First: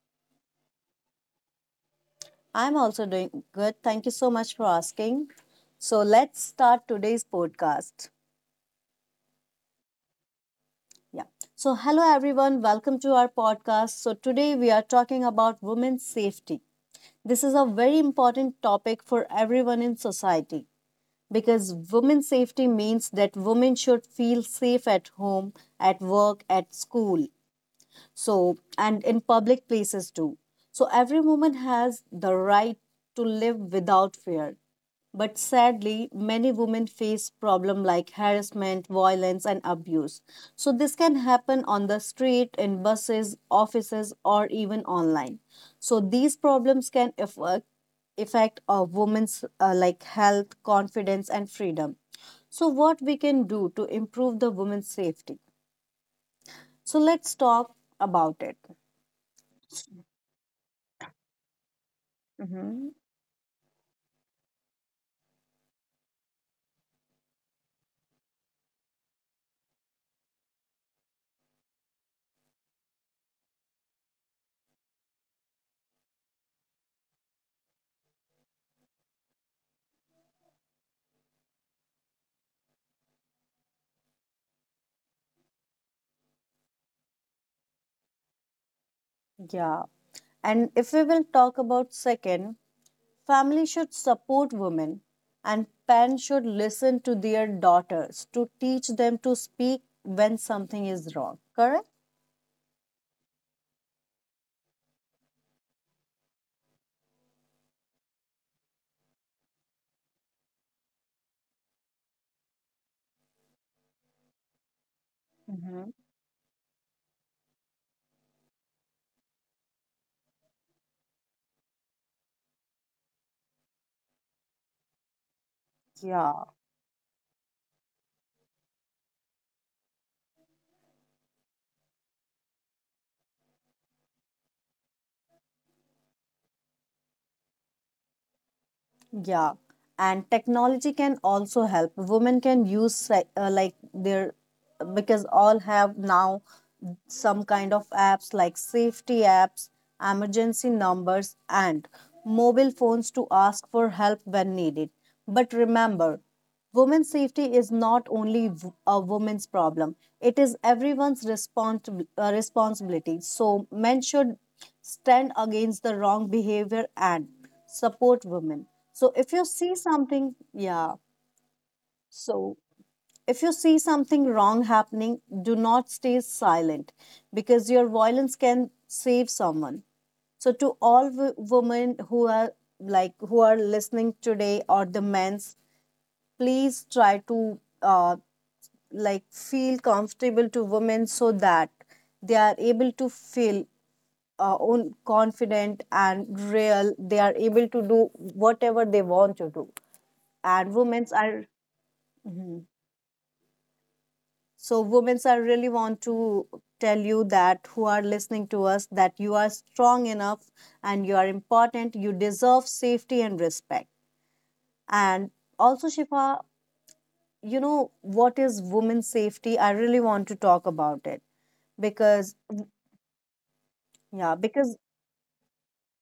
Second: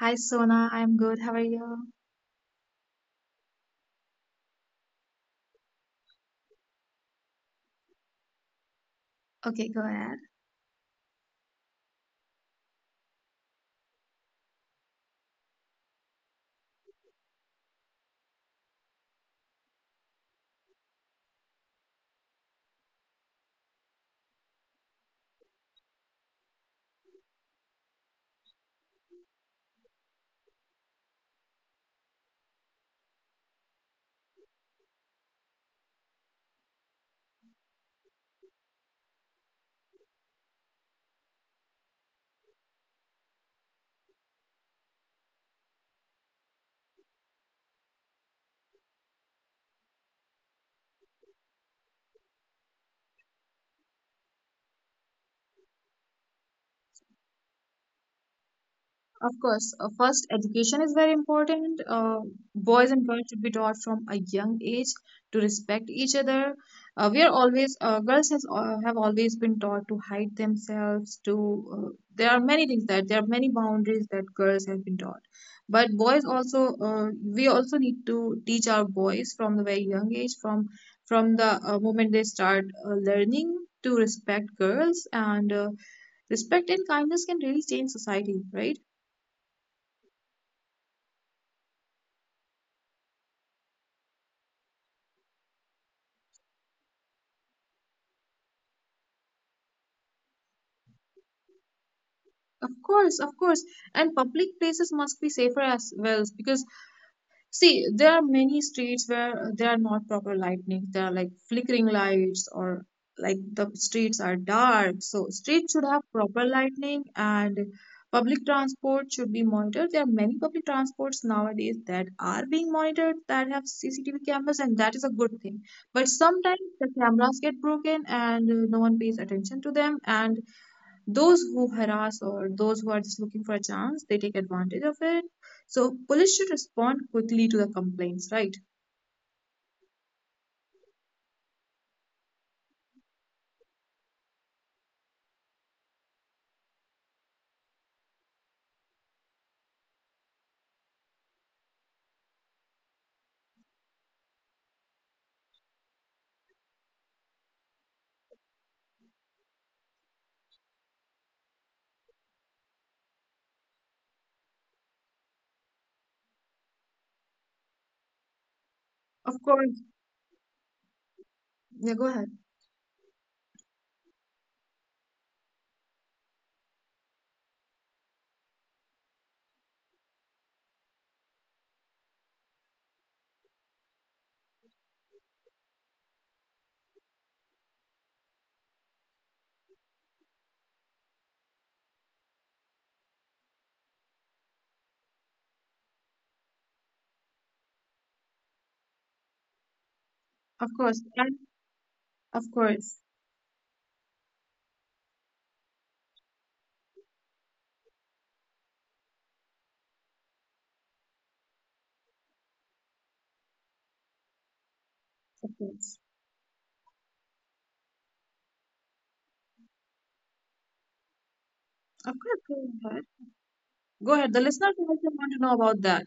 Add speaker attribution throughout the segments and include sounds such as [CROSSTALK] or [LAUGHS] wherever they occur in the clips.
Speaker 1: Hi Sona, I'm good. How are you?
Speaker 2: I'm also doing good. Thank you so much for asking. Let's start today's podcast.
Speaker 1: Okay, go ahead.
Speaker 2: Yeah. So hello everyone, welcome to our podcast. So today we are talking about women's safety. This is a very important topic for everyone in society because women's safety means that women should feel safe at home, at work, at school, and in public places too. So, every woman has the right to live without fear. But sadly, many women face problems like harassment, violence, and abuse. So, this can happen on the street, in buses, offices, or even online. So, these problems can affect a woman's like health, confidence, and freedom. So, what we can do to improve the women's safety? So, let's talk about it.
Speaker 1: Of course, first, education is very important. Boys
Speaker 2: Hmm
Speaker 1: and girls should be taught from a young age to respect each other. We are always, girls has, have always been taught to hide themselves, uh, there are many things there are many boundaries that girls have been taught. But boys also, we also need to teach our boys from the very young age, from the moment they start learning to respect girls and respect and kindness can really change society, right?
Speaker 2: Yeah. And if we will talk about second, family should support women and parents should listen to their daughters to teach them to speak when something is wrong. Correct?
Speaker 1: Of course, of course. And public places must be safer as well because see, there are many streets where there are not proper lighting. There are like flickering lights or like the streets are dark. So streets should
Speaker 2: Hmm
Speaker 1: have proper lighting and public transport should be monitored. There are many public transports nowadays that are being monitored that have CCTV cameras, and that is a good thing. But
Speaker 2: Yeah.
Speaker 1: sometimes the cameras get broken and no one pays attention to them, and those who harass or those who are just looking for a chance they take advantage of it, so police should respond quickly to the complaints, right?
Speaker 2: Yeah, and technology can also help. Women can use like their, because all have now some kind of apps like safety apps, emergency numbers, and mobile phones to ask for help when needed. But remember, women's safety is not only a woman's problem, it is everyone's responsibility. So, men should stand against the wrong behavior and support women. So if
Speaker 1: Of
Speaker 2: you see
Speaker 1: course.
Speaker 2: something, yeah.
Speaker 1: Yeah, go ahead.
Speaker 2: So if you see something wrong happening, do not stay silent because your violence can save someone. So to all women who are like who are listening today or the men's, please try to like feel comfortable to women so that they are able to feel own confident and real. They are able to do whatever they want to do
Speaker 1: Of
Speaker 2: and
Speaker 1: course.
Speaker 2: women's
Speaker 1: And
Speaker 2: are.
Speaker 1: of
Speaker 2: Mhm.
Speaker 1: course,
Speaker 2: So women's are really want to tell you that who are listening to us that you are strong enough and you are important. You deserve safety and respect. And
Speaker 1: of
Speaker 2: also
Speaker 1: course,
Speaker 2: Shifa, you know what is women's safety, I really want to talk about it
Speaker 1: of
Speaker 2: because,
Speaker 1: course. Go ahead, go ahead,
Speaker 2: yeah,
Speaker 1: the listeners
Speaker 2: because,
Speaker 1: also want to know about that.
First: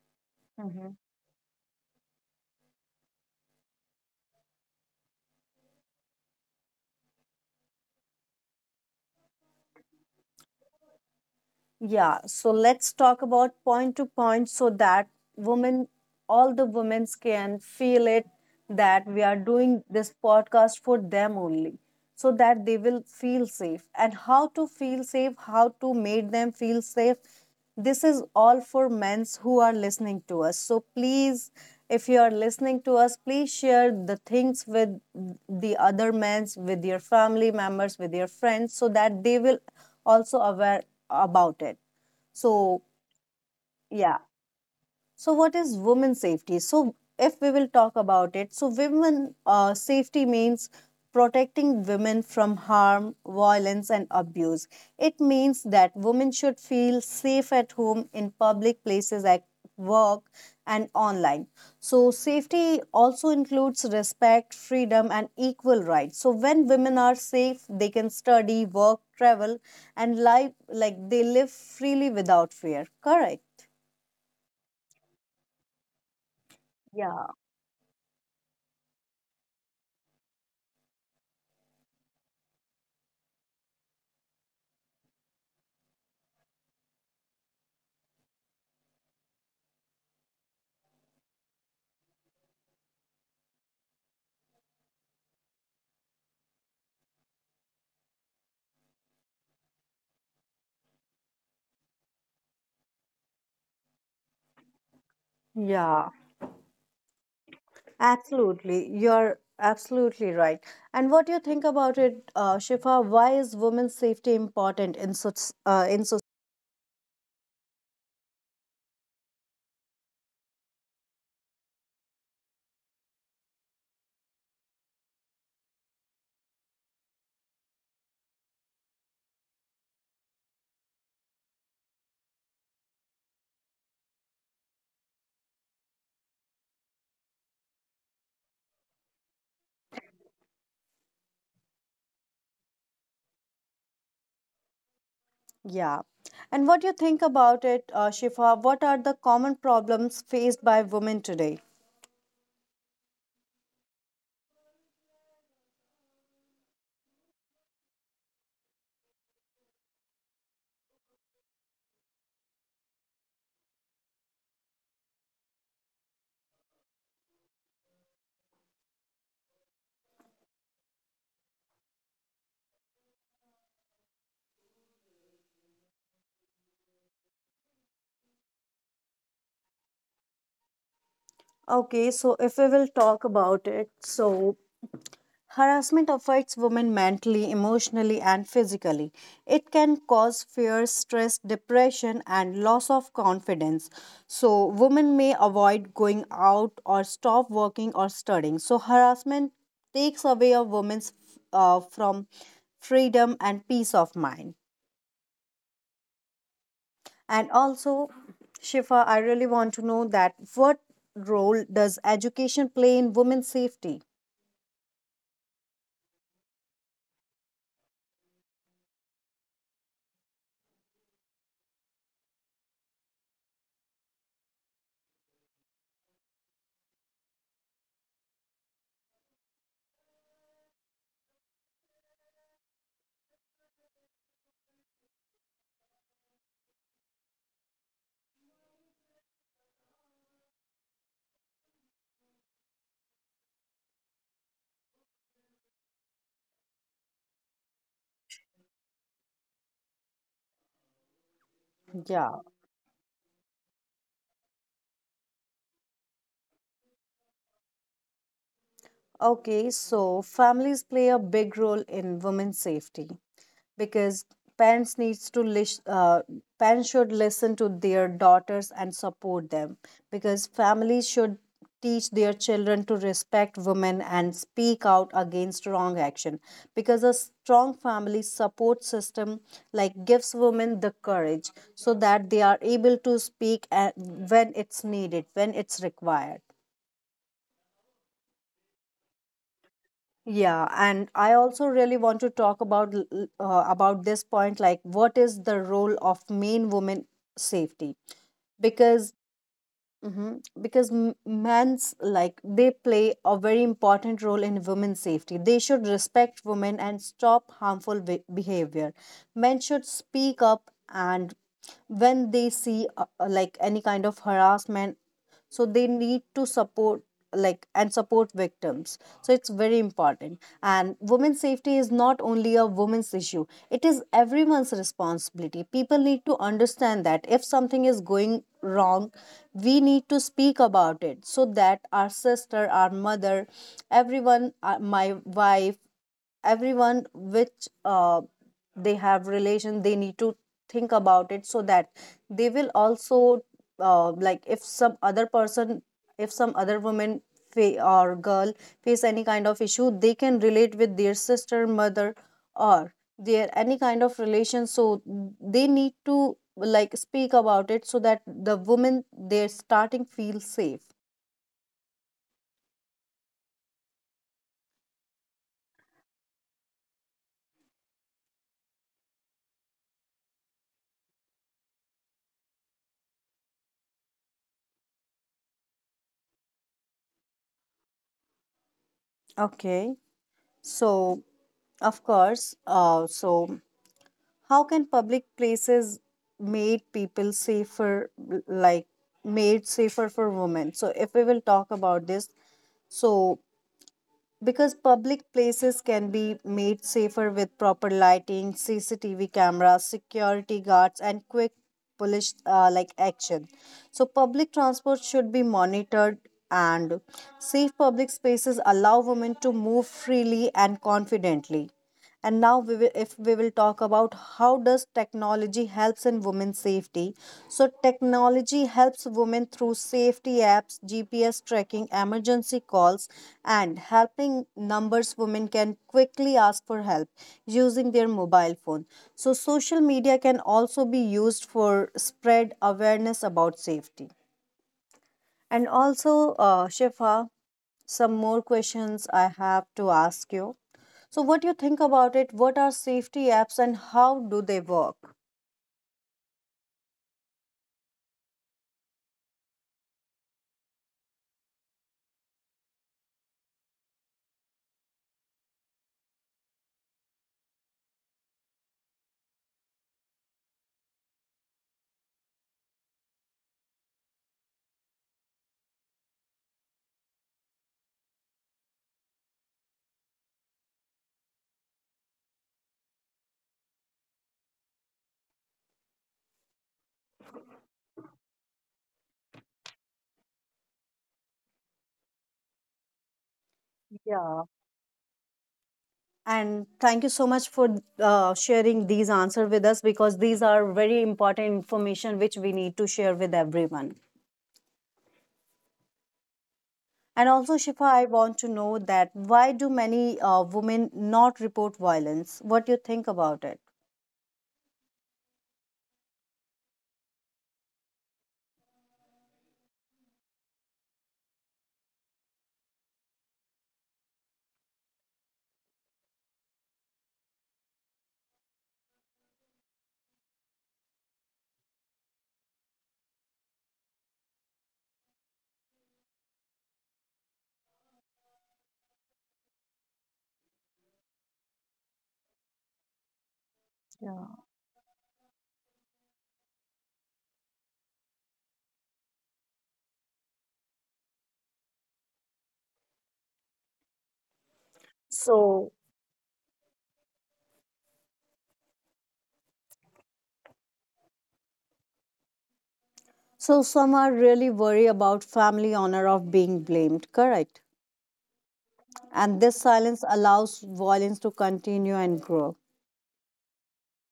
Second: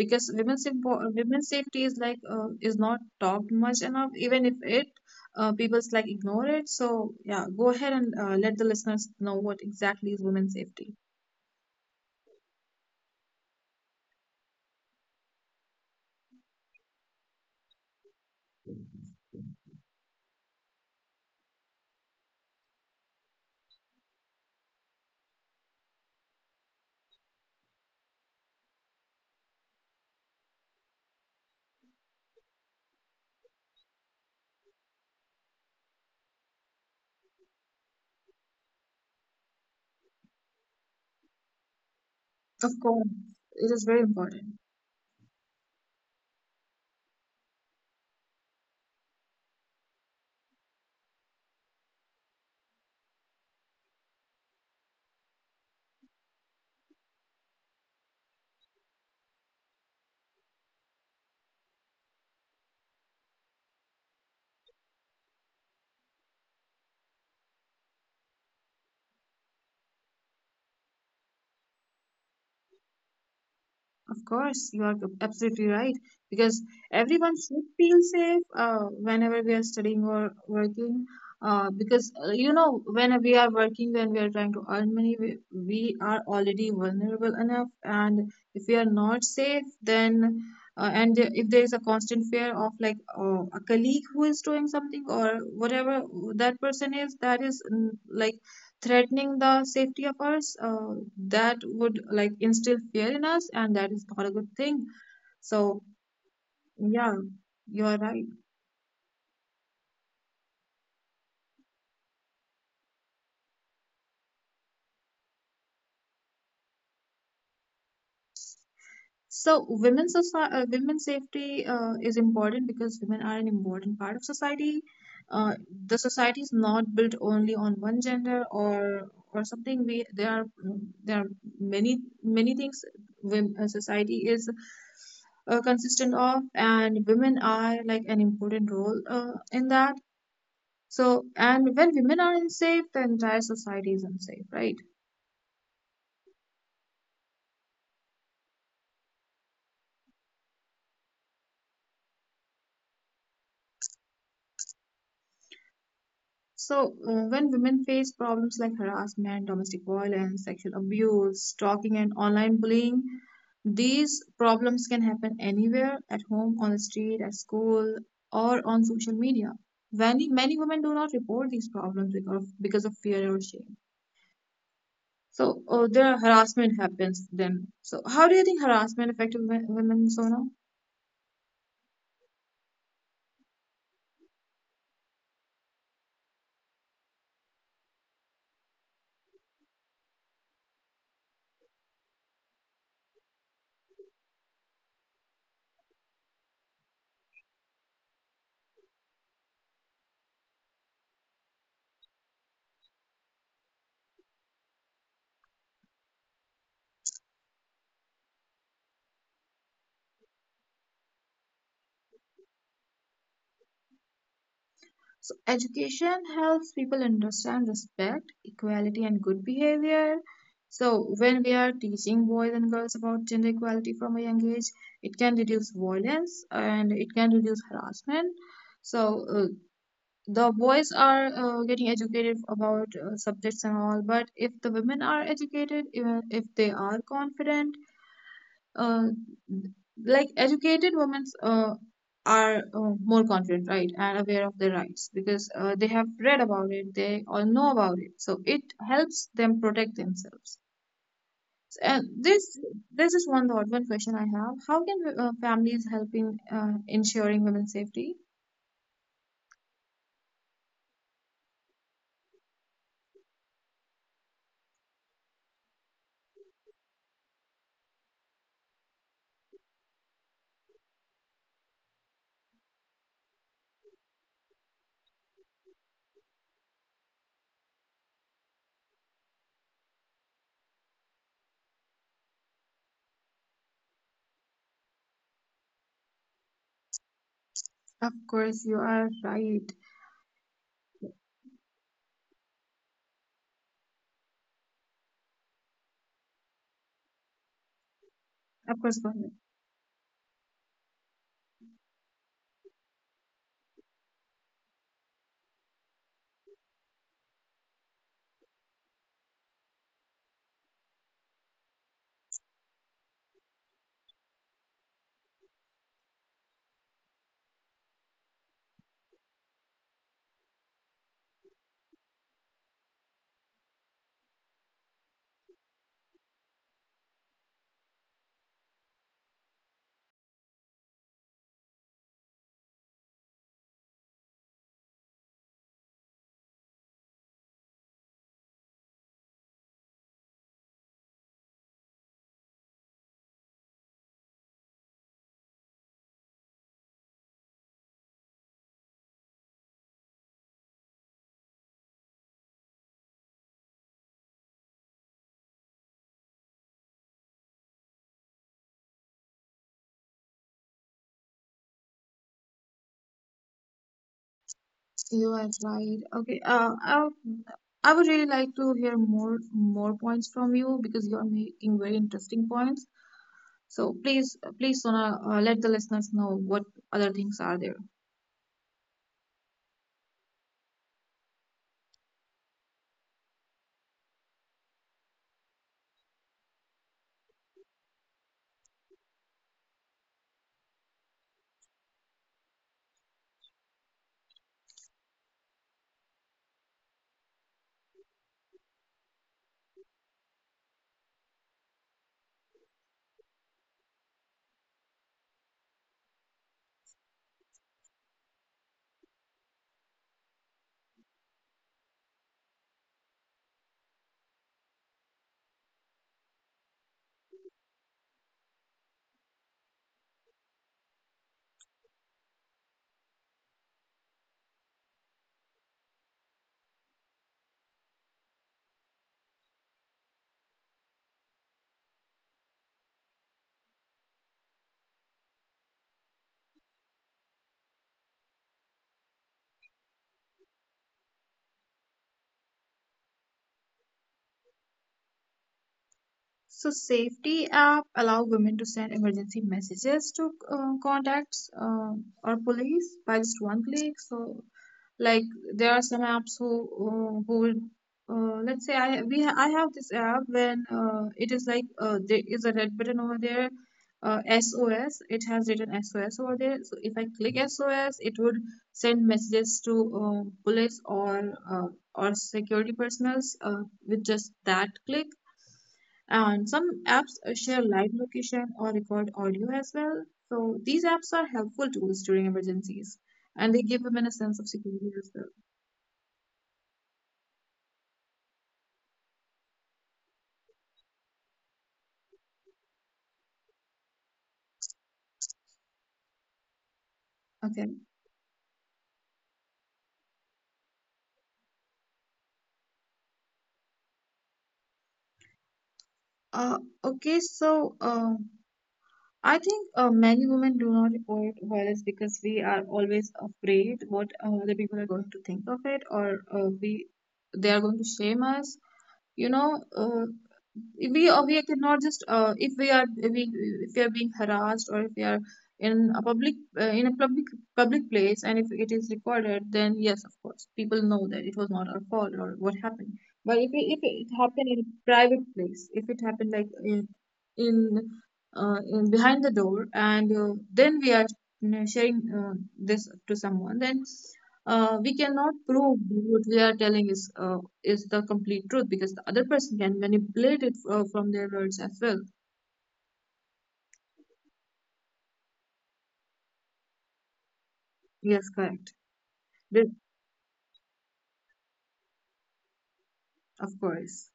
Speaker 1: Because
Speaker 2: mm-hmm.
Speaker 1: women's safety is like, is not talked much enough, even if it people's like ignore it, so yeah, go ahead and let the listeners know what exactly is women's safety.
Speaker 2: Yeah, so let's talk about point to point so that women, all the women can feel it that we are doing this podcast for them only so that they will feel safe and how to feel safe, how to make them feel safe. This is all for men's who are listening to us, so please, if you are listening to us, please share the things with the other men's, with your family members, with your friends, so that they will also aware about it.
Speaker 1: Of
Speaker 2: So
Speaker 1: course, it is very
Speaker 2: yeah,
Speaker 1: important.
Speaker 2: so what is women safety? So, if we will talk about it, so women safety means protecting women from harm, violence, and abuse. It means that women should feel safe at home, in public places, at work, and online. So, safety also includes respect, freedom, and equal rights. So, when women are safe, they can study, work, travel, and live like they live freely without fear. Correct.
Speaker 1: Of course, you are absolutely right, because
Speaker 2: Yeah,
Speaker 1: everyone should feel safe whenever we are studying or working. Because you know, when we are working, when we are trying to earn money, we are already vulnerable enough. And if we are not safe, then and if there is a constant fear of like a colleague who is doing something or whatever that person is, that is like threatening the safety of ours, that would like instill fear in us, and that is not a good thing, so
Speaker 2: Yeah,
Speaker 1: yeah, you're right.
Speaker 2: absolutely. You're absolutely right. And what do you think about it, Shifa? Why is women's safety important in such in so,
Speaker 1: So women's safety is important because women are an important part of society. uh, the society is not built only on one gender or something. We there are there are many many things society is consistent of, and women are like an important role in that. So, and when women are unsafe, the entire society is unsafe, right?
Speaker 2: yeah? And what do you think about it, Shifa? What are the common problems faced by women today?
Speaker 1: So, when women face problems like harassment, domestic violence, sexual abuse, stalking, and online bullying, these problems can happen anywhere, at home, on the street, at school, or on social media. Many women do not report these problems because of fear or shame. So, their harassment happens then. So, how do you think harassment affects women, Sona?
Speaker 2: Okay, so if we will talk about it, so harassment affects women mentally, emotionally, and physically. It can cause fear, stress, depression, and loss of confidence. So, women may avoid going out or stop working or studying. So, harassment takes away a woman's from freedom and peace of mind. And also, Shifa, I really want to know that what role does education play in women's safety?
Speaker 1: So education helps people understand respect, equality, and good behavior. So when we are teaching boys and girls about gender equality from a young age, it can reduce violence and it can reduce harassment. So the boys are getting educated about subjects and all, but if the women are educated, even if they are confident, uh, like educated women are more confident, right, and aware of their rights, because they have read about it, they all know about it, so it helps them protect themselves. And
Speaker 2: Yeah.
Speaker 1: this is one thought, one question I have: how can families help in ensuring women's safety?
Speaker 2: Okay, so families play a big role in women's safety because parents needs to lis- uh, parents should listen to their daughters and support them, because families should teach their children to respect women and speak out against wrong action, because a strong family support system like gives women the courage so that they are able to speak when it's needed, when it's required.
Speaker 1: Of course, you are right.
Speaker 2: Yeah, and I also really want to talk about about this point, like what is the role of main women safety?
Speaker 1: Of course, go
Speaker 2: Because,
Speaker 1: ahead.
Speaker 2: mhm, because men's like they play a very important role in women's safety. They should respect women and stop behavior. Men should speak up and when they see like any kind of harassment, so they need to support like and support victims. So it's very important, and women's safety is not only a women's issue, it is everyone's responsibility. People need to understand that if something is going wrong, we need to speak about it so that our sister, our mother, everyone, my wife, everyone which they have relation, they need to think about it, so that they will also like if some other person, if some other woman, or girl face any kind of issue, they can relate with their sister, mother, or their any kind of relation, so they need to like speak about it so that the woman they're starting feel safe.
Speaker 1: You are right. Okay, I would really like to hear more points from you, because you are making very interesting points. So please, please, Sona, let the listeners know what other things are there.
Speaker 2: Okay. So, of course, so how can public places made people safer, like made safer for women? So if we will talk about this, so because public places can be made safer with proper lighting, CCTV cameras, security guards, and quick police like action. So public transport should be monitored, and safe public spaces allow women to move freely and confidently. And now we will, if we will talk about how does technology helps in women's safety, so technology helps women through safety apps, GPS tracking, emergency calls, and helping numbers. Women can quickly ask for help using their mobile phone. So social media can also be used for spread awareness about safety. And also, Shifa, some more questions I have to ask you. So, what do you think about it? What are safety apps and how do they work?
Speaker 1: So safety app allow women to send emergency messages to contacts or police by just one click. So like there are some apps who will, let's say I have this app when it is like there is a red button over there, SOS. It has written SOS over there. So if I click SOS, it would send messages to police or security personnels with just that click. And some apps share live location or record audio as well. So these apps are helpful tools during emergencies, and they give women a sense of
Speaker 2: Yeah.
Speaker 1: security as well.
Speaker 2: And thank you so much for sharing these answers with us, because these are very important information which we need to share with everyone. And also,
Speaker 1: Okay.
Speaker 2: Shifa, I want to know that why do many women not report violence? What do you think about it?
Speaker 1: Uh, okay, so uh, I think many women do not report violence because we are always afraid what other people are going to think of it, or we they are going to shame us. You know, we cannot just if we are being if we are being harassed, or if we are in a public uh, in a public public place, and if it is recorded, then yes, of course people know that it was not our fault or what happened. But if it happened in a private place, if it happened like in, in behind the door, and then we are, you know, sharing this to someone, then we cannot
Speaker 2: So,
Speaker 1: prove that what we are telling is the complete truth, because the other person can manipulate it from their words as well.
Speaker 2: so some are really worried about family honor of being blamed, correct?
Speaker 1: Yes, correct.
Speaker 2: And this
Speaker 1: Li-
Speaker 2: silence allows violence to continue and grow.
Speaker 1: Of course.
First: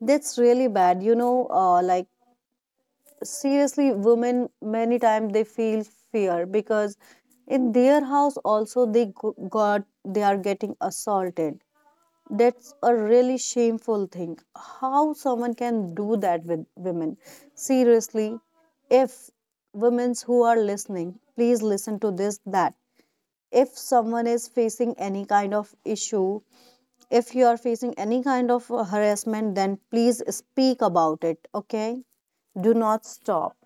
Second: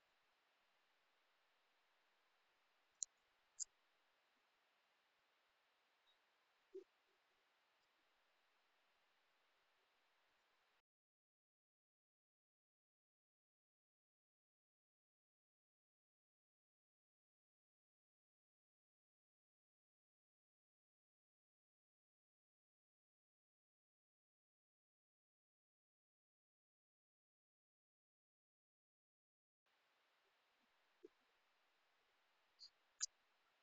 Speaker 2: That's really bad. You know, like seriously, women many times they feel fear because in their house also they got they are getting assaulted. That's a really shameful thing. How someone can do that with women? Seriously, if women who are listening, please listen to this that if someone is facing any kind of issue, if you are facing any kind of harassment, then please speak about it, okay? Do not stop.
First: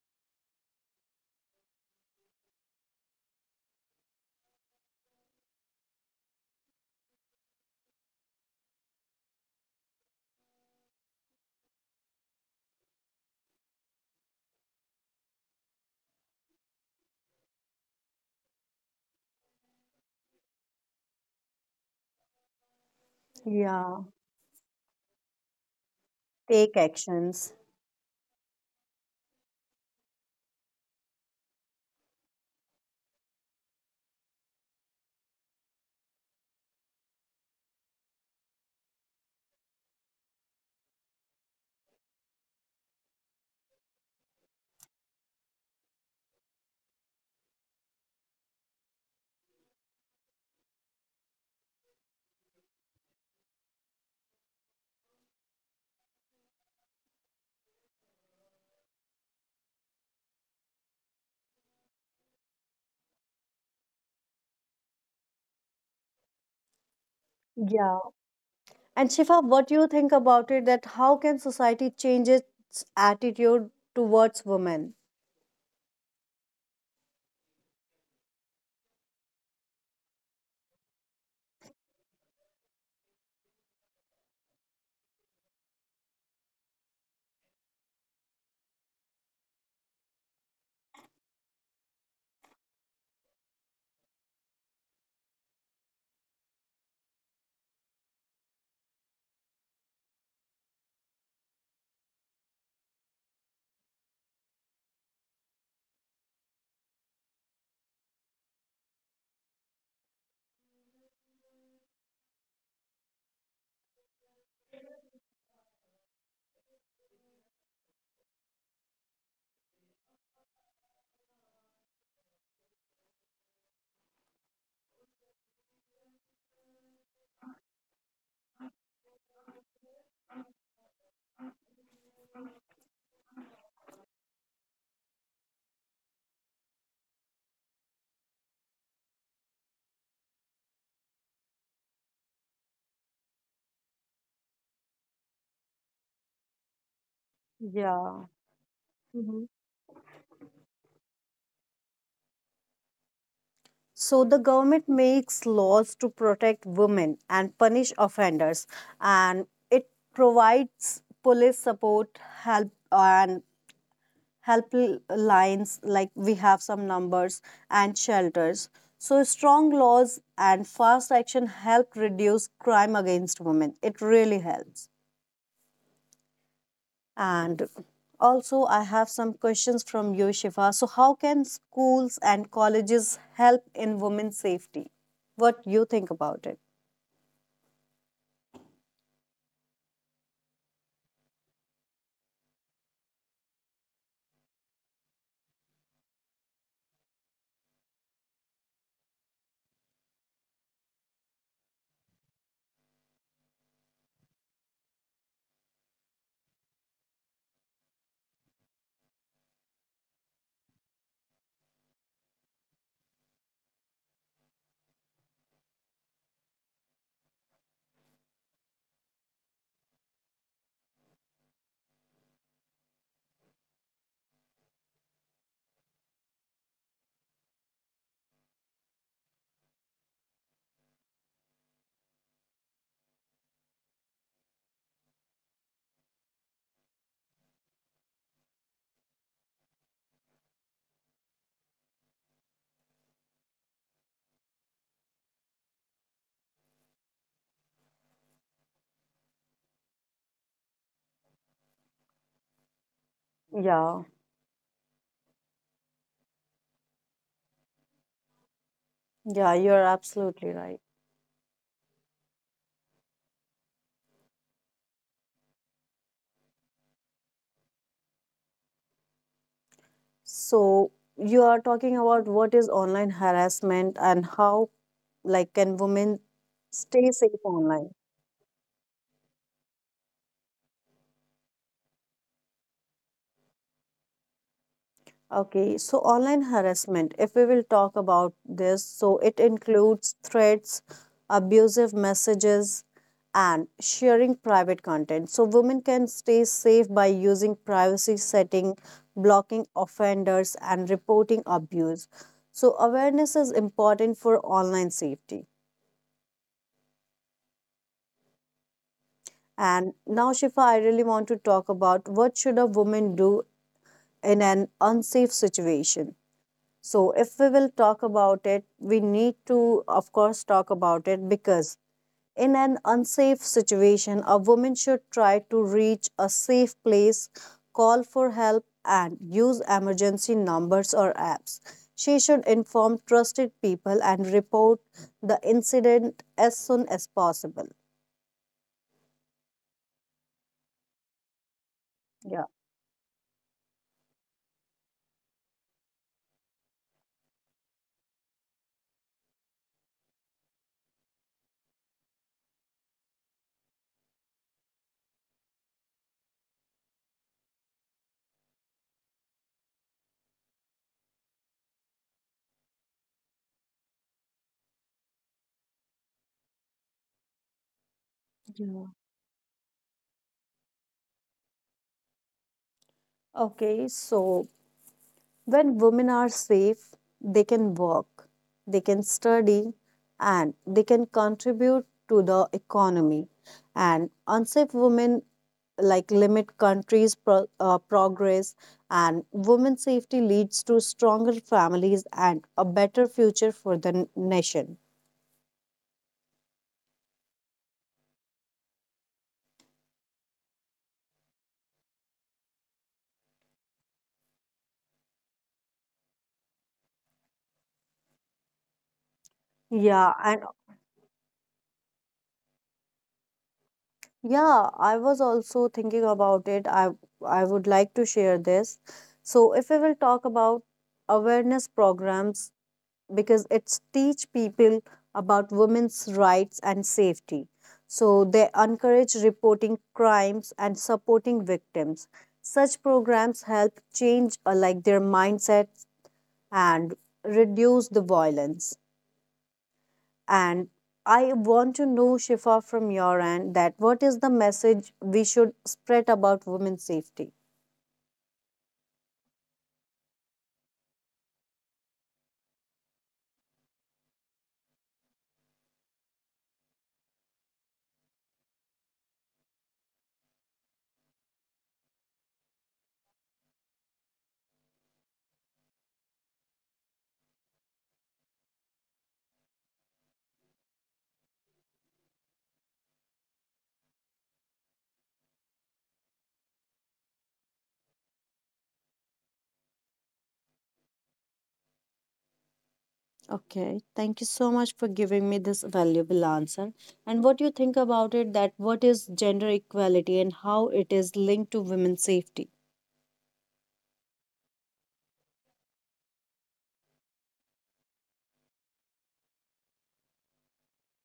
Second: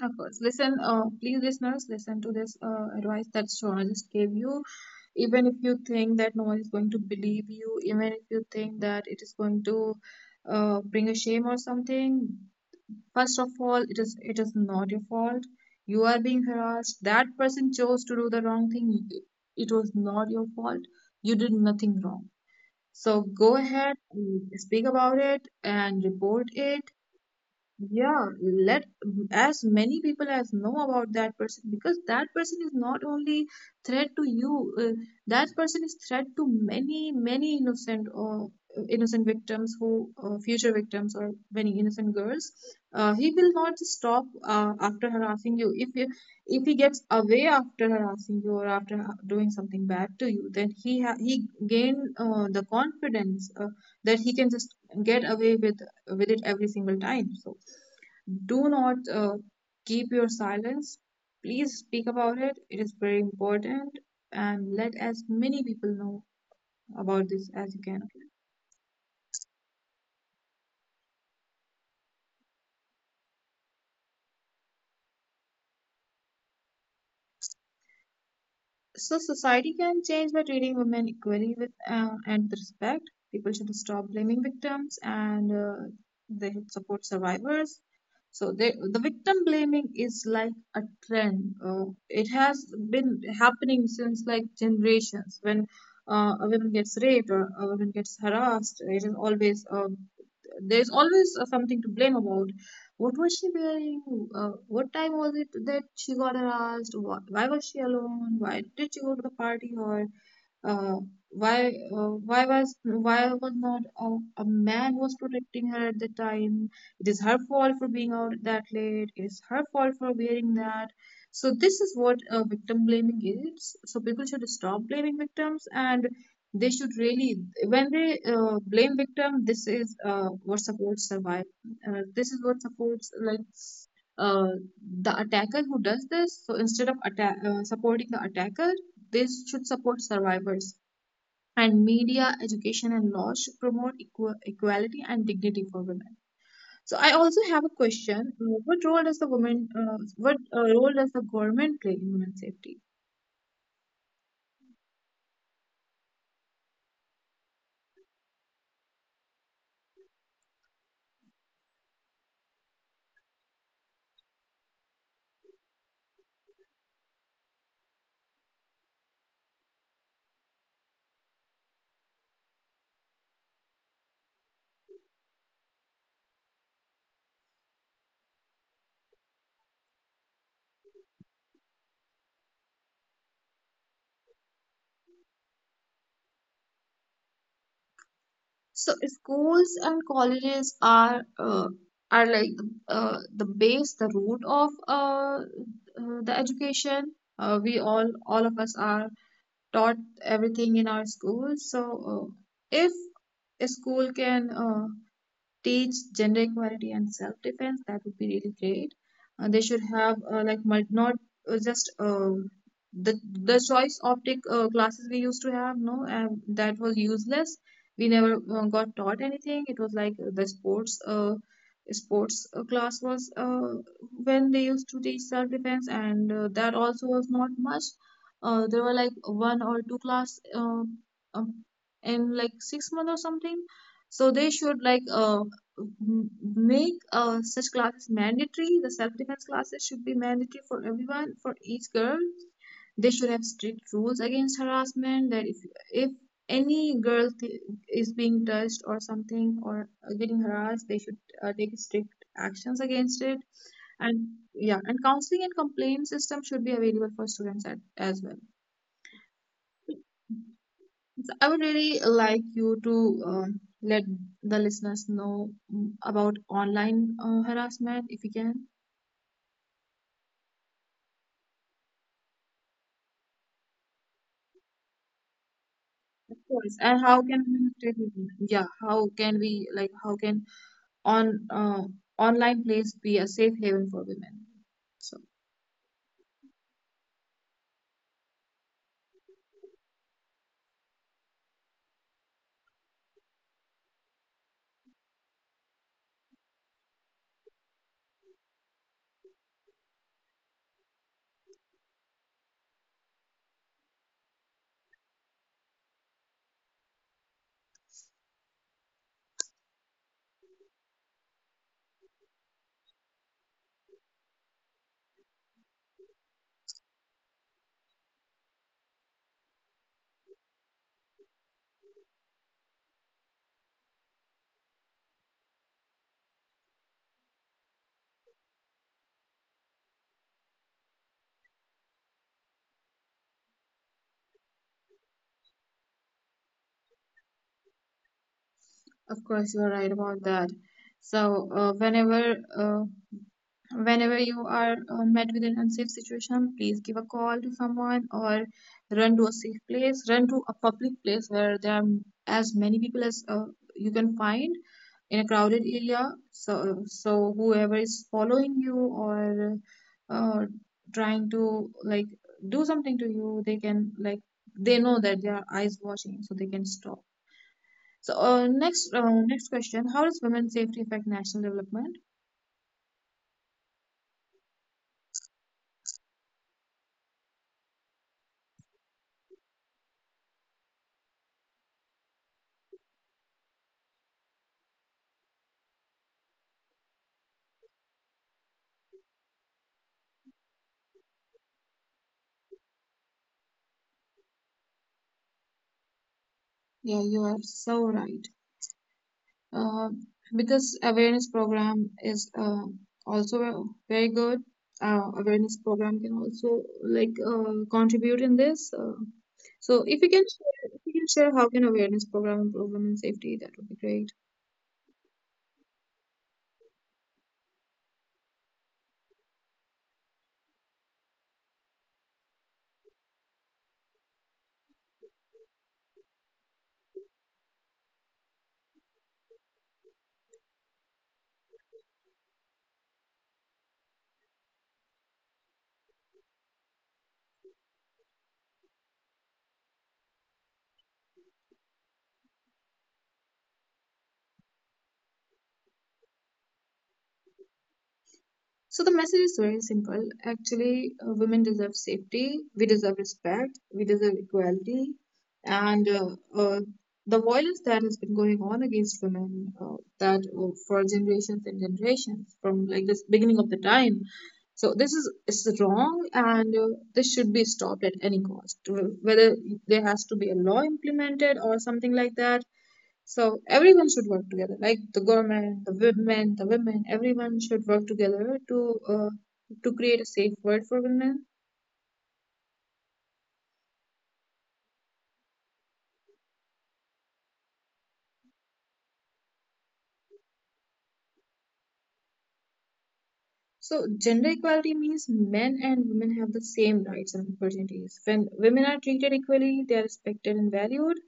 Speaker 1: Of course. Listen, please, listeners, listen to this advice that Shona just gave you. Even if you think that no one is going to believe you, even if you think that it is going to bring a shame or something, first of all, it is not your fault. You are being harassed. That person chose to do the wrong thing. It was not your fault. You did nothing wrong. So go ahead,
Speaker 2: Yeah,
Speaker 1: and speak about it, and report
Speaker 2: take
Speaker 1: it.
Speaker 2: actions.
Speaker 1: Yeah, let as many people as know about that person, because that person is not only threat to you, that person is threat to many innocent or innocent victims who future victims or many innocent girls. He will not stop after harassing you. If he gets away after harassing you or after doing something bad to you, then he gain the confidence that he can just get away with it every single time. So do not keep your silence. Please speak about it. It is very important. And let as many people know about this as you
Speaker 2: Yeah,
Speaker 1: can. Okay?
Speaker 2: and Shifa, what do you think about it, that how can society change its attitude towards women?
Speaker 1: So society can change by treating women equally with and with respect. People should stop blaming victims, and they should support survivors. So they, the victim blaming is like a trend. It has been happening since like generations. When a woman gets raped or a woman gets harassed, it is always there is always something to blame about. What was she wearing? What time was it that she got harassed? Why was she alone? Why did she go to the party? Or uh, why why was not a, a man was protecting her at the time? It is her fault for being out that late, it is her fault for wearing that. So this is what victim blaming is. So people should stop blaming victims, and they should really when they blame victim, this is what supports survive this is what supports like uh, the attacker who does this. So instead of supporting the attacker, this should support survivors. And media, education, and law should promote equality and dignity for women. So I also have a question:
Speaker 2: Yeah.
Speaker 1: what role does the women, what role does the government play in women's safety?
Speaker 2: So the government makes laws to protect women and punish offenders, and it provides police support, help, and helplines like we have some numbers and shelters. So strong laws and fast action help reduce crime against women. It really helps. And also, I have some questions from you, Shifa. So, how can schools and colleges help in women's safety? What you think about it?
Speaker 1: So schools and colleges are like the base, the root of the education. We all of us are taught everything in our schools. So uh, if a school can teach gender equality and self-defense, that would be really great. They should have like not just the choice optic classes we used to have. No, that was useless. We never got taught anything. It was like the sports class was when they used to teach self-defense, and that also was not much. There were like one or two class um, um, in like 6 months or something. So they should like m- make such classes mandatory. The self-defense classes should be mandatory for everyone, for each girl. They should have strict rules against harassment. That if if any girl is being touched or something or getting harassed, they should take strict actions against it.
Speaker 2: Yeah,
Speaker 1: And yeah, and counseling and complaint system should be available for students at, as well.
Speaker 2: yeah, you're absolutely right.
Speaker 1: So I would really like you to let the listeners know about online harassment if you can.
Speaker 2: So, you are talking about what is online harassment and how, like, can women
Speaker 1: Of course. And
Speaker 2: stay
Speaker 1: how
Speaker 2: safe
Speaker 1: can we
Speaker 2: online?
Speaker 1: restrict it? Yeah, how can we like how can on online place be a safe haven for women? So
Speaker 2: Okay, so online harassment, if we will talk about this, so it includes threats, abusive messages, and sharing private content. So women can stay safe by using privacy setting, blocking offenders, and reporting abuse. So awareness is important for online safety. And now, Shifa, I really want to talk about what should a woman do in an unsafe situation. So, if we will talk about it, we need to, of course, talk about it, because in an unsafe situation, a woman should try to reach a safe place, call for help, and use emergency numbers or apps. She should inform trusted people and report the incident as soon as possible.
Speaker 1: of course you are right about that. So whenever
Speaker 2: Yeah.
Speaker 1: uh, whenever you are met with an unsafe situation, please give a call to someone or run to a safe place, run to a public place where there are as many people as you can find in a crowded area. So, so whoever is following you or uh, trying to like do something to you, they can like they know that their eyes watching, so they can stop. So
Speaker 2: Yeah.
Speaker 1: next question: how does women's safety affect national development?
Speaker 2: Okay, so when women are safe, they can work, they can study, and they can contribute to the economy. And unsafe women like limit countries' progress, and women's safety leads to stronger families and a better future for the nation.
Speaker 1: Yeah, you are so right. Uh, because awareness program is also very good. Awareness program can also like contribute in this. So if you
Speaker 2: Yeah,
Speaker 1: can
Speaker 2: and
Speaker 1: share, if you can share how can awareness program improve women's safety, that would be great.
Speaker 2: yeah, I was also thinking about it. I would like to share this. So if we will talk about awareness programs, because it's teach people about women's rights and safety. So they encourage reporting crimes and supporting victims. Such programs help change like their mindsets and reduce the violence. And I want to know, Shifa, from your end, that what is the message we should spread about women's safety?
Speaker 1: So the message is very simple. Actually, women deserve safety. We deserve respect. We deserve equality. And the violence that has been going on against women, that for generations and generations, from like this beginning of the time. So this is wrong, and this should be stopped at any cost. Whether there has to be a law implemented or something like that, so everyone should work together, like the government, the women, the women. Everyone should work together uh, to create a safe world for women.
Speaker 2: Okay, thank you so much for giving me this valuable answer. And what you think about it, that what is gender equality and how it is linked to women's safety?
Speaker 1: So gender equality means men and women have the same rights and opportunities. When women are treated equally, they are respected and valued,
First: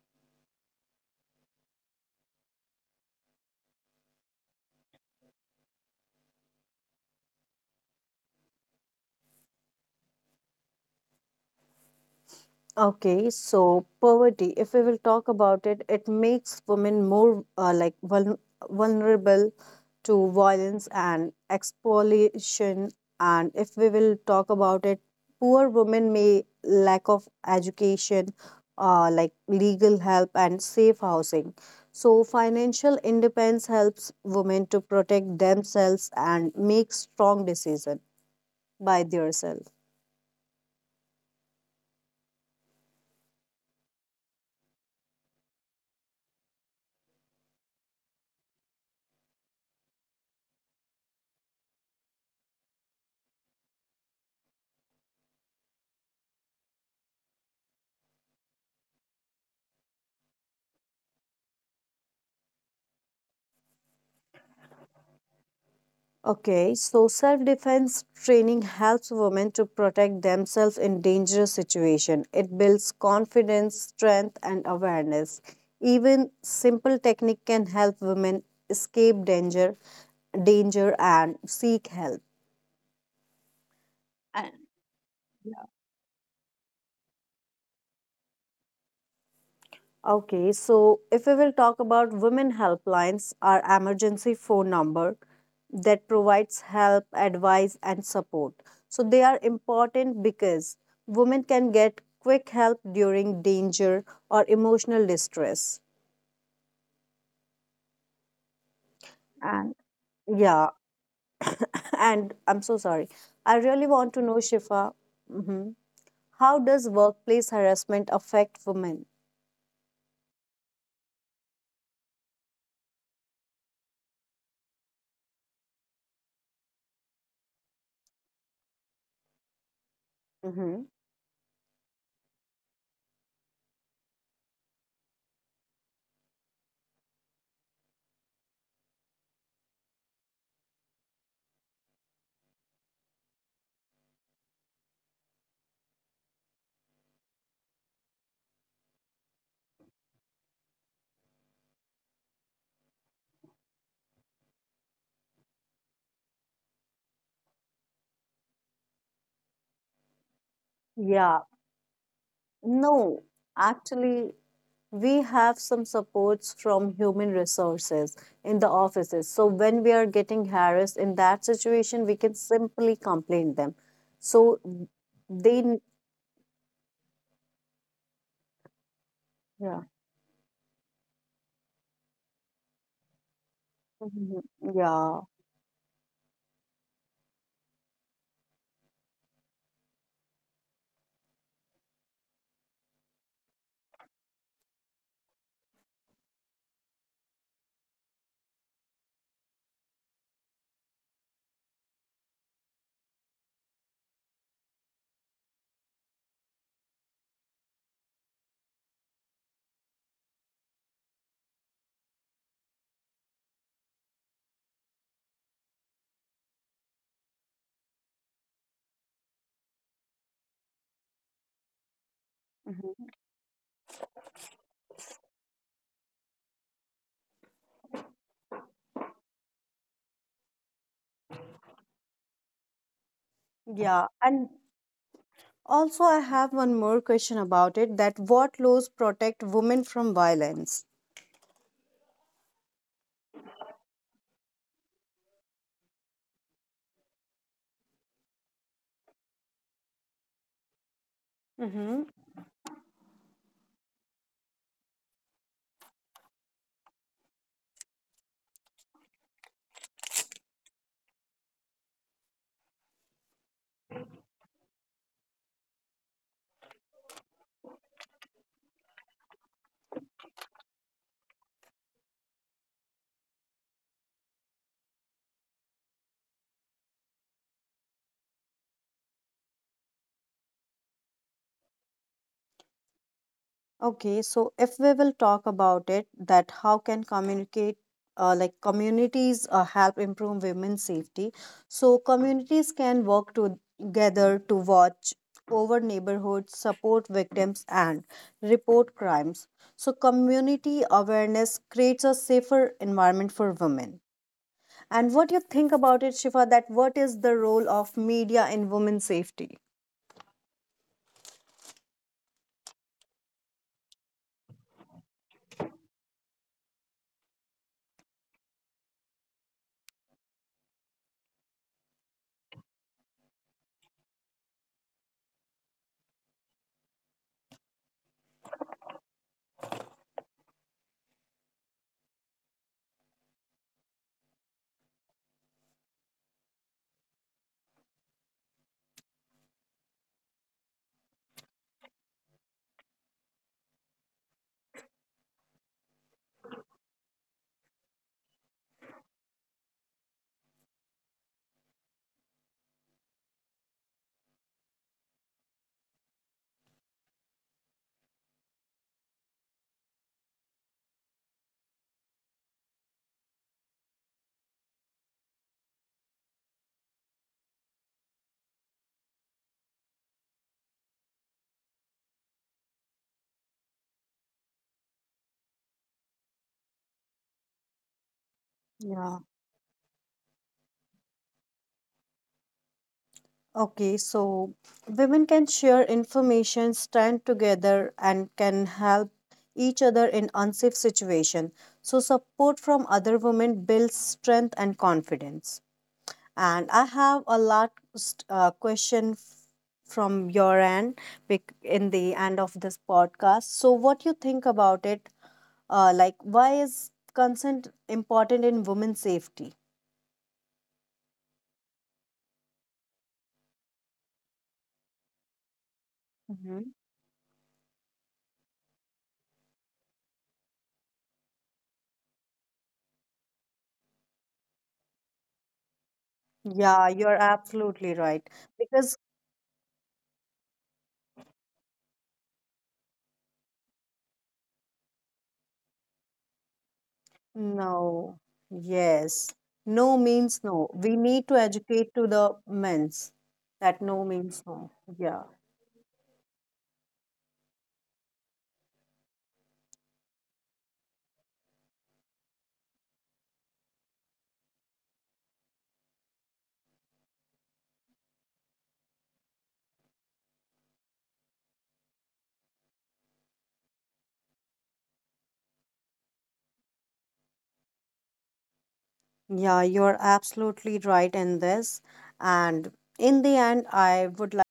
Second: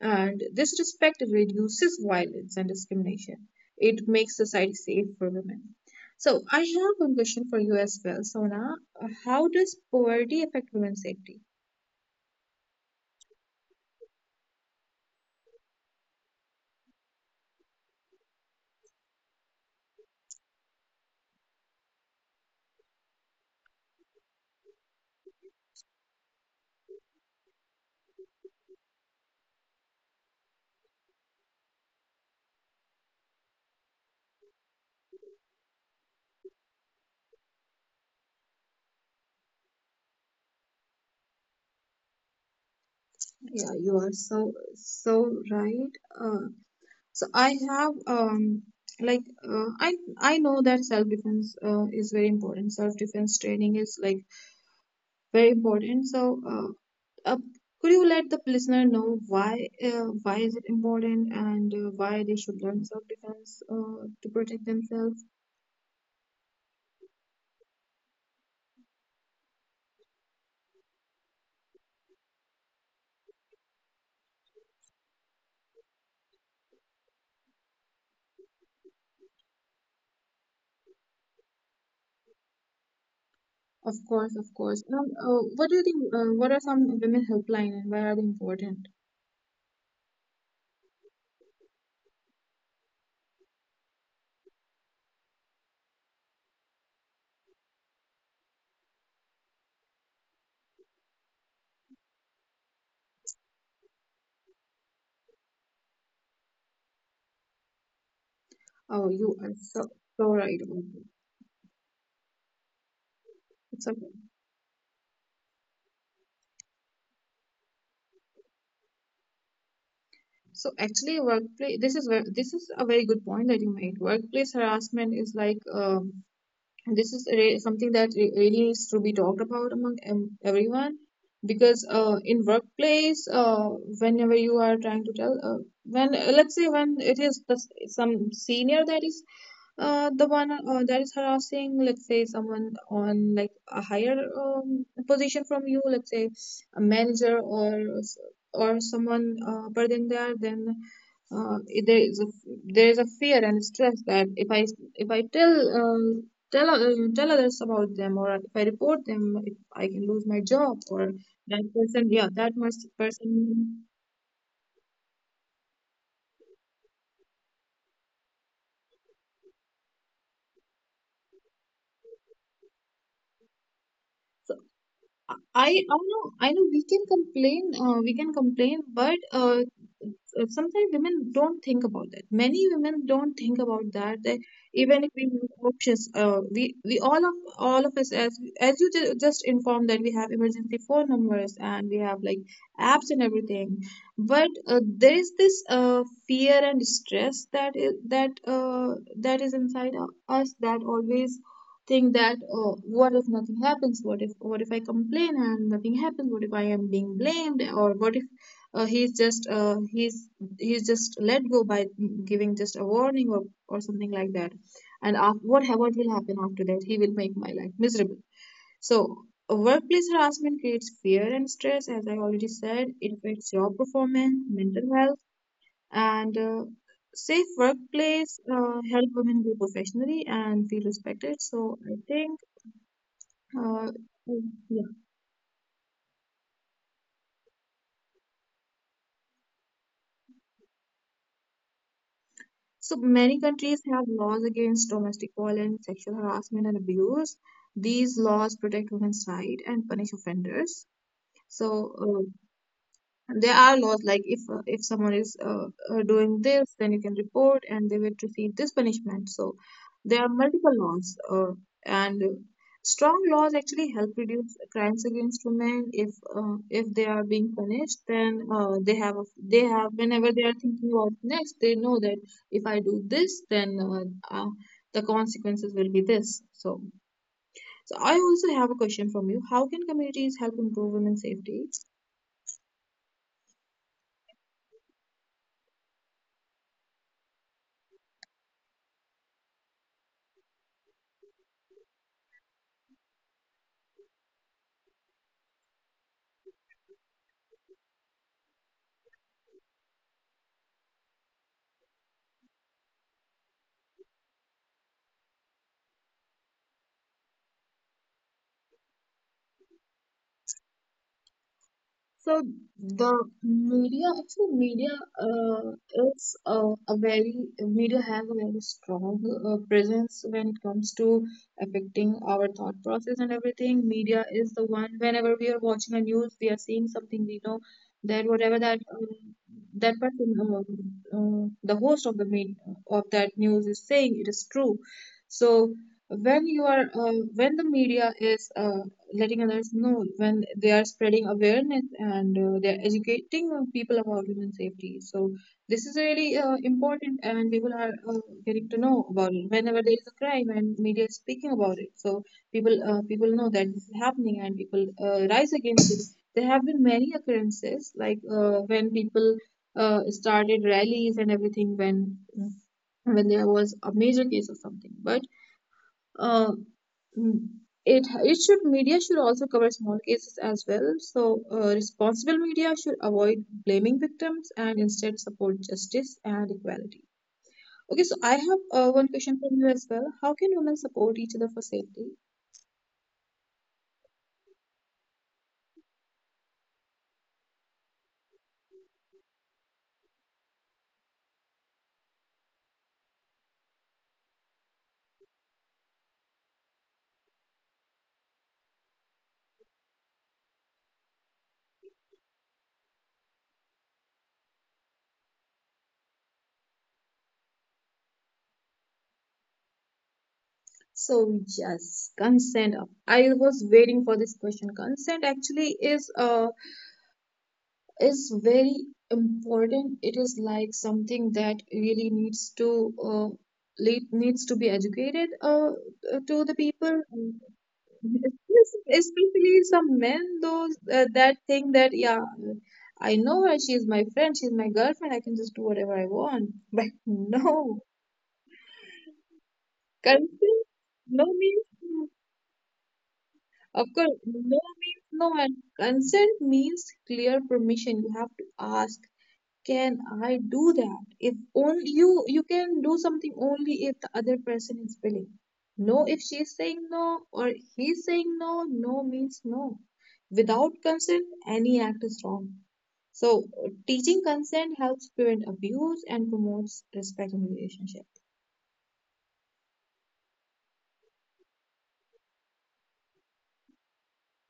Speaker 1: and this respect reduces violence and discrimination. It makes society safe for women. So I have one question for you as well, Sona. How does poverty affect women's safety?
Speaker 2: Okay, so poverty, if we will talk about it, it makes women more like vulnerable to violence and exploitation, and if we will talk about it, poor women may lack of education, like legal help and safe housing. So financial independence helps women to protect themselves and make strong decision by theirself.
Speaker 1: Yeah, you are so right. Uh, so I have like I know that self defense is very important. Self defense training is like very important. So uh, could you let the listener know why is it important and why they should learn self defense to protect themselves?
Speaker 2: Okay, so self defense training helps women to protect themselves in dangerous situations. It builds confidence, strength, and awareness. Even simple technique can help women escape danger, and seek help.
Speaker 1: Of course, of course. Now, what do you think? What are some women helpline and why are they important?
Speaker 2: Okay, so if we will talk about women helplines, are emergency phone number that provides help, advice, and support. So they are important because women can get quick help during danger or emotional distress.
Speaker 1: Oh, you are
Speaker 2: And
Speaker 1: so right
Speaker 2: yeah,
Speaker 1: about it.
Speaker 2: [LAUGHS] and I'm so sorry. I really
Speaker 1: It's
Speaker 2: want
Speaker 1: okay.
Speaker 2: to know, Shifa, hmm, how does workplace harassment affect women?
Speaker 1: So actually, workplace. This is a very good point that you made. Workplace harassment is like something that really needs to be talked about among
Speaker 2: Hmm.
Speaker 1: everyone because in workplace whenever you are trying to tell when let's say when it is the, some senior that is the one that is harassing let's say someone on like a higher position from you let's say a manager or someone upper than that then uh, it- there is a, there is a fear and stress that if I tell tell others about them, or if I report them, if I can lose my job, or
Speaker 2: Yeah,
Speaker 1: that person, yeah, that must
Speaker 2: no,
Speaker 1: person.
Speaker 2: actually, we have some supports from human resources in the offices, so when we are getting harassed in that situation, we can simply complain them, so they
Speaker 1: I
Speaker 2: n-
Speaker 1: I know I know we can complain but
Speaker 2: yeah.
Speaker 1: sometimes women don't think about that. Many women don't think about that.
Speaker 2: Mhm.
Speaker 1: That even if
Speaker 2: Yeah,
Speaker 1: we have options, we all of us as you just informed that we have emergency phone numbers and we have like apps and everything. But there is this fear and stress that is that is inside us that always think that oh, what if nothing happens, what if I complain and nothing happens, what if I am being blamed or what if uh, he's just uh, he's he's just let go by giving just a warning or something like that, and what will happen after that he will make my life miserable. So a workplace harassment creates fear and stress, as I already said, it affects job performance, mental health, and safe workplace help women grow professionally and feel respected. So I think, uh,
Speaker 2: yeah, and
Speaker 1: yeah.
Speaker 2: also I have one more question about it, that what laws protect women from violence.
Speaker 1: So many countries have laws against domestic violence, sexual harassment, and abuse. These laws protect women's rights and punish offenders. So
Speaker 2: Hmm.
Speaker 1: there are laws like if someone is doing this then you can report and they will receive this punishment. So there are multiple laws, and strong laws actually help reduce crimes against women. If if they are being punished then they have a, they have whenever they are thinking about next they know that if I do this then uh, the consequences will be this. So so I also have a question from you: how can communities help improve women's safety?
Speaker 2: Okay, so if we will talk about it, that how can communicate, like communities help improve women's safety? So communities can work together to watch over neighborhoods, support victims, and report crimes. So community awareness creates a safer environment for women. And what you think about it, Shifa? That what is the role of media in women's safety?
Speaker 1: So the media, actually media uh, is a very, media has a very strong presence when it comes to affecting our thought process and everything. Media is the one, whenever we are watching a news, we are seeing something, we know that whatever that that person, the host of the main, of that news is saying, it is true. So when you are, when the media is letting others know, when they are spreading awareness and they are educating people about human safety. So this is really important, and people are getting to know about it whenever there is a crime and media is speaking about it. So people people know that this is happening, and people rise against it. There have been many occurrences like when people started rallies and everything when there was a major case of something, but uh, mm, it should media should also cover small cases as well. So responsible media should avoid blaming victims and instead support justice and equality. Okay, so I have one
Speaker 2: Yeah.
Speaker 1: question from you as well. How can women support each other for safety?
Speaker 2: Okay, so women can share information, stand together, and can help each other in unsafe situation. So support from other women builds strength and confidence. And I have a last question from your end, in the end of this podcast. So what you think about it? Like, why is consent important in women's safety?
Speaker 1: So yes, consent. I was waiting for this question. Consent actually
Speaker 2: Hmm.
Speaker 1: is very important. It is like something that really needs to late needs to be educated to the
Speaker 2: Yeah,
Speaker 1: people,
Speaker 2: you're absolutely right, because
Speaker 1: especially some men. Those that think that yeah, I know her. She's my friend. She's my girlfriend. I can just do whatever I want. [LAUGHS] But no,
Speaker 2: no. Yes. No means
Speaker 1: consent
Speaker 2: no. We
Speaker 1: no
Speaker 2: need to
Speaker 1: means
Speaker 2: educate to
Speaker 1: no.
Speaker 2: the men's that
Speaker 1: Of
Speaker 2: no
Speaker 1: course
Speaker 2: means
Speaker 1: no
Speaker 2: no.
Speaker 1: means
Speaker 2: Yeah.
Speaker 1: no, and consent means clear permission. You have to ask. Can I do that? If only you can do something only if the other person is willing. No, if she's saying no or he's saying no, no means no. Without consent, any act is wrong. So, teaching consent helps prevent abuse and promotes respect in relationship.
Speaker 2: Yeah, you're absolutely right in this. And in the end, I would like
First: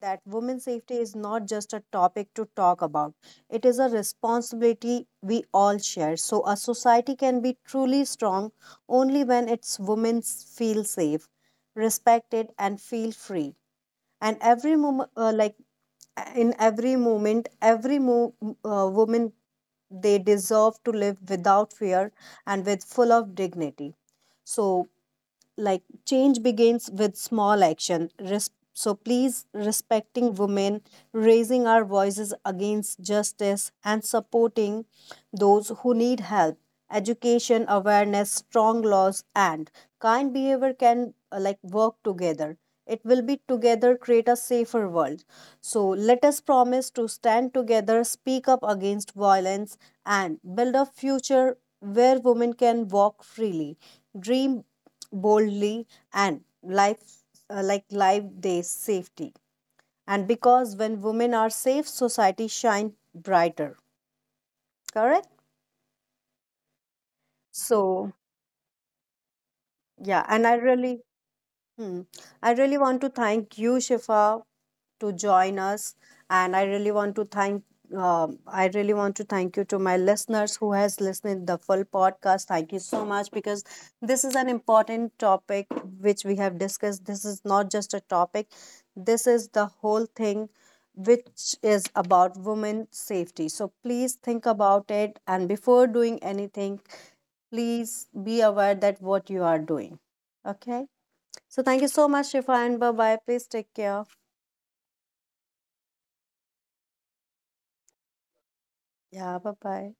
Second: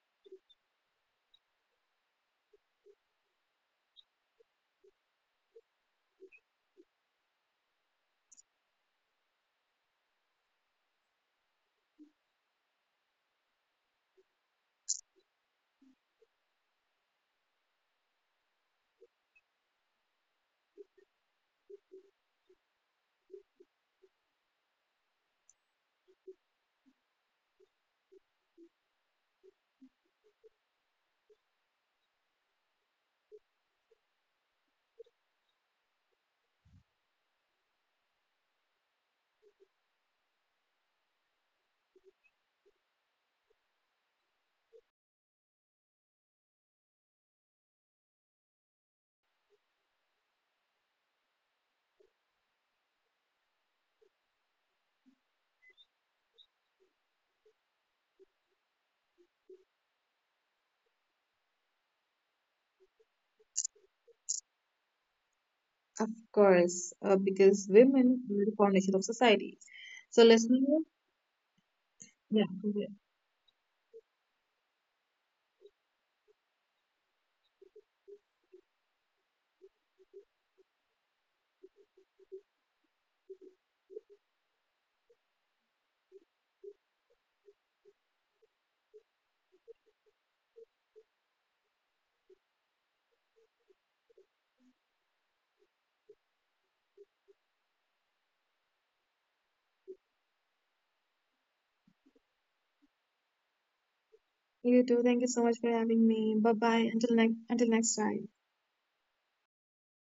Speaker 2: that women's safety is not just a topic to talk about. It is a responsibility we all share. So a society can be truly strong only when its women feel safe, respected, and feel free. And every moment like, in every moment every mo- woman, they deserve to live without fear and with full of dignity. So, like, change begins with small action. So please, respecting women, raising our voices against justice, and supporting those who need help, education, awareness, strong laws, and kind behavior can, like, work together. It will be together create a safer world. So let us promise to stand together, speak up against violence, and build a future where women can walk freely, dream boldly, and life, like, life they safety. And because when women are safe, society shine brighter. Correct.
Speaker 1: Of course, because
Speaker 2: So
Speaker 1: women are the foundation of society. So,
Speaker 2: yeah,
Speaker 1: let's
Speaker 2: and I
Speaker 1: move.
Speaker 2: really hmm.
Speaker 1: Yeah,
Speaker 2: I really
Speaker 1: okay.
Speaker 2: want to thank you, Shifa, to join us, and I really want to thank. I really want to thank you to my listeners who has listened the full podcast. Thank you so much, because this is an important topic which we have discussed. This is not just a topic. This is the whole thing which is about women safety. So please think about it, and before doing anything, please be aware that what you are doing. Okay? So thank you so much, Shifa, and bye bye. Please take care.
Speaker 1: You too. Thank you so much for having me. Bye bye. Until next time.
Speaker 2: Yeah, bye bye.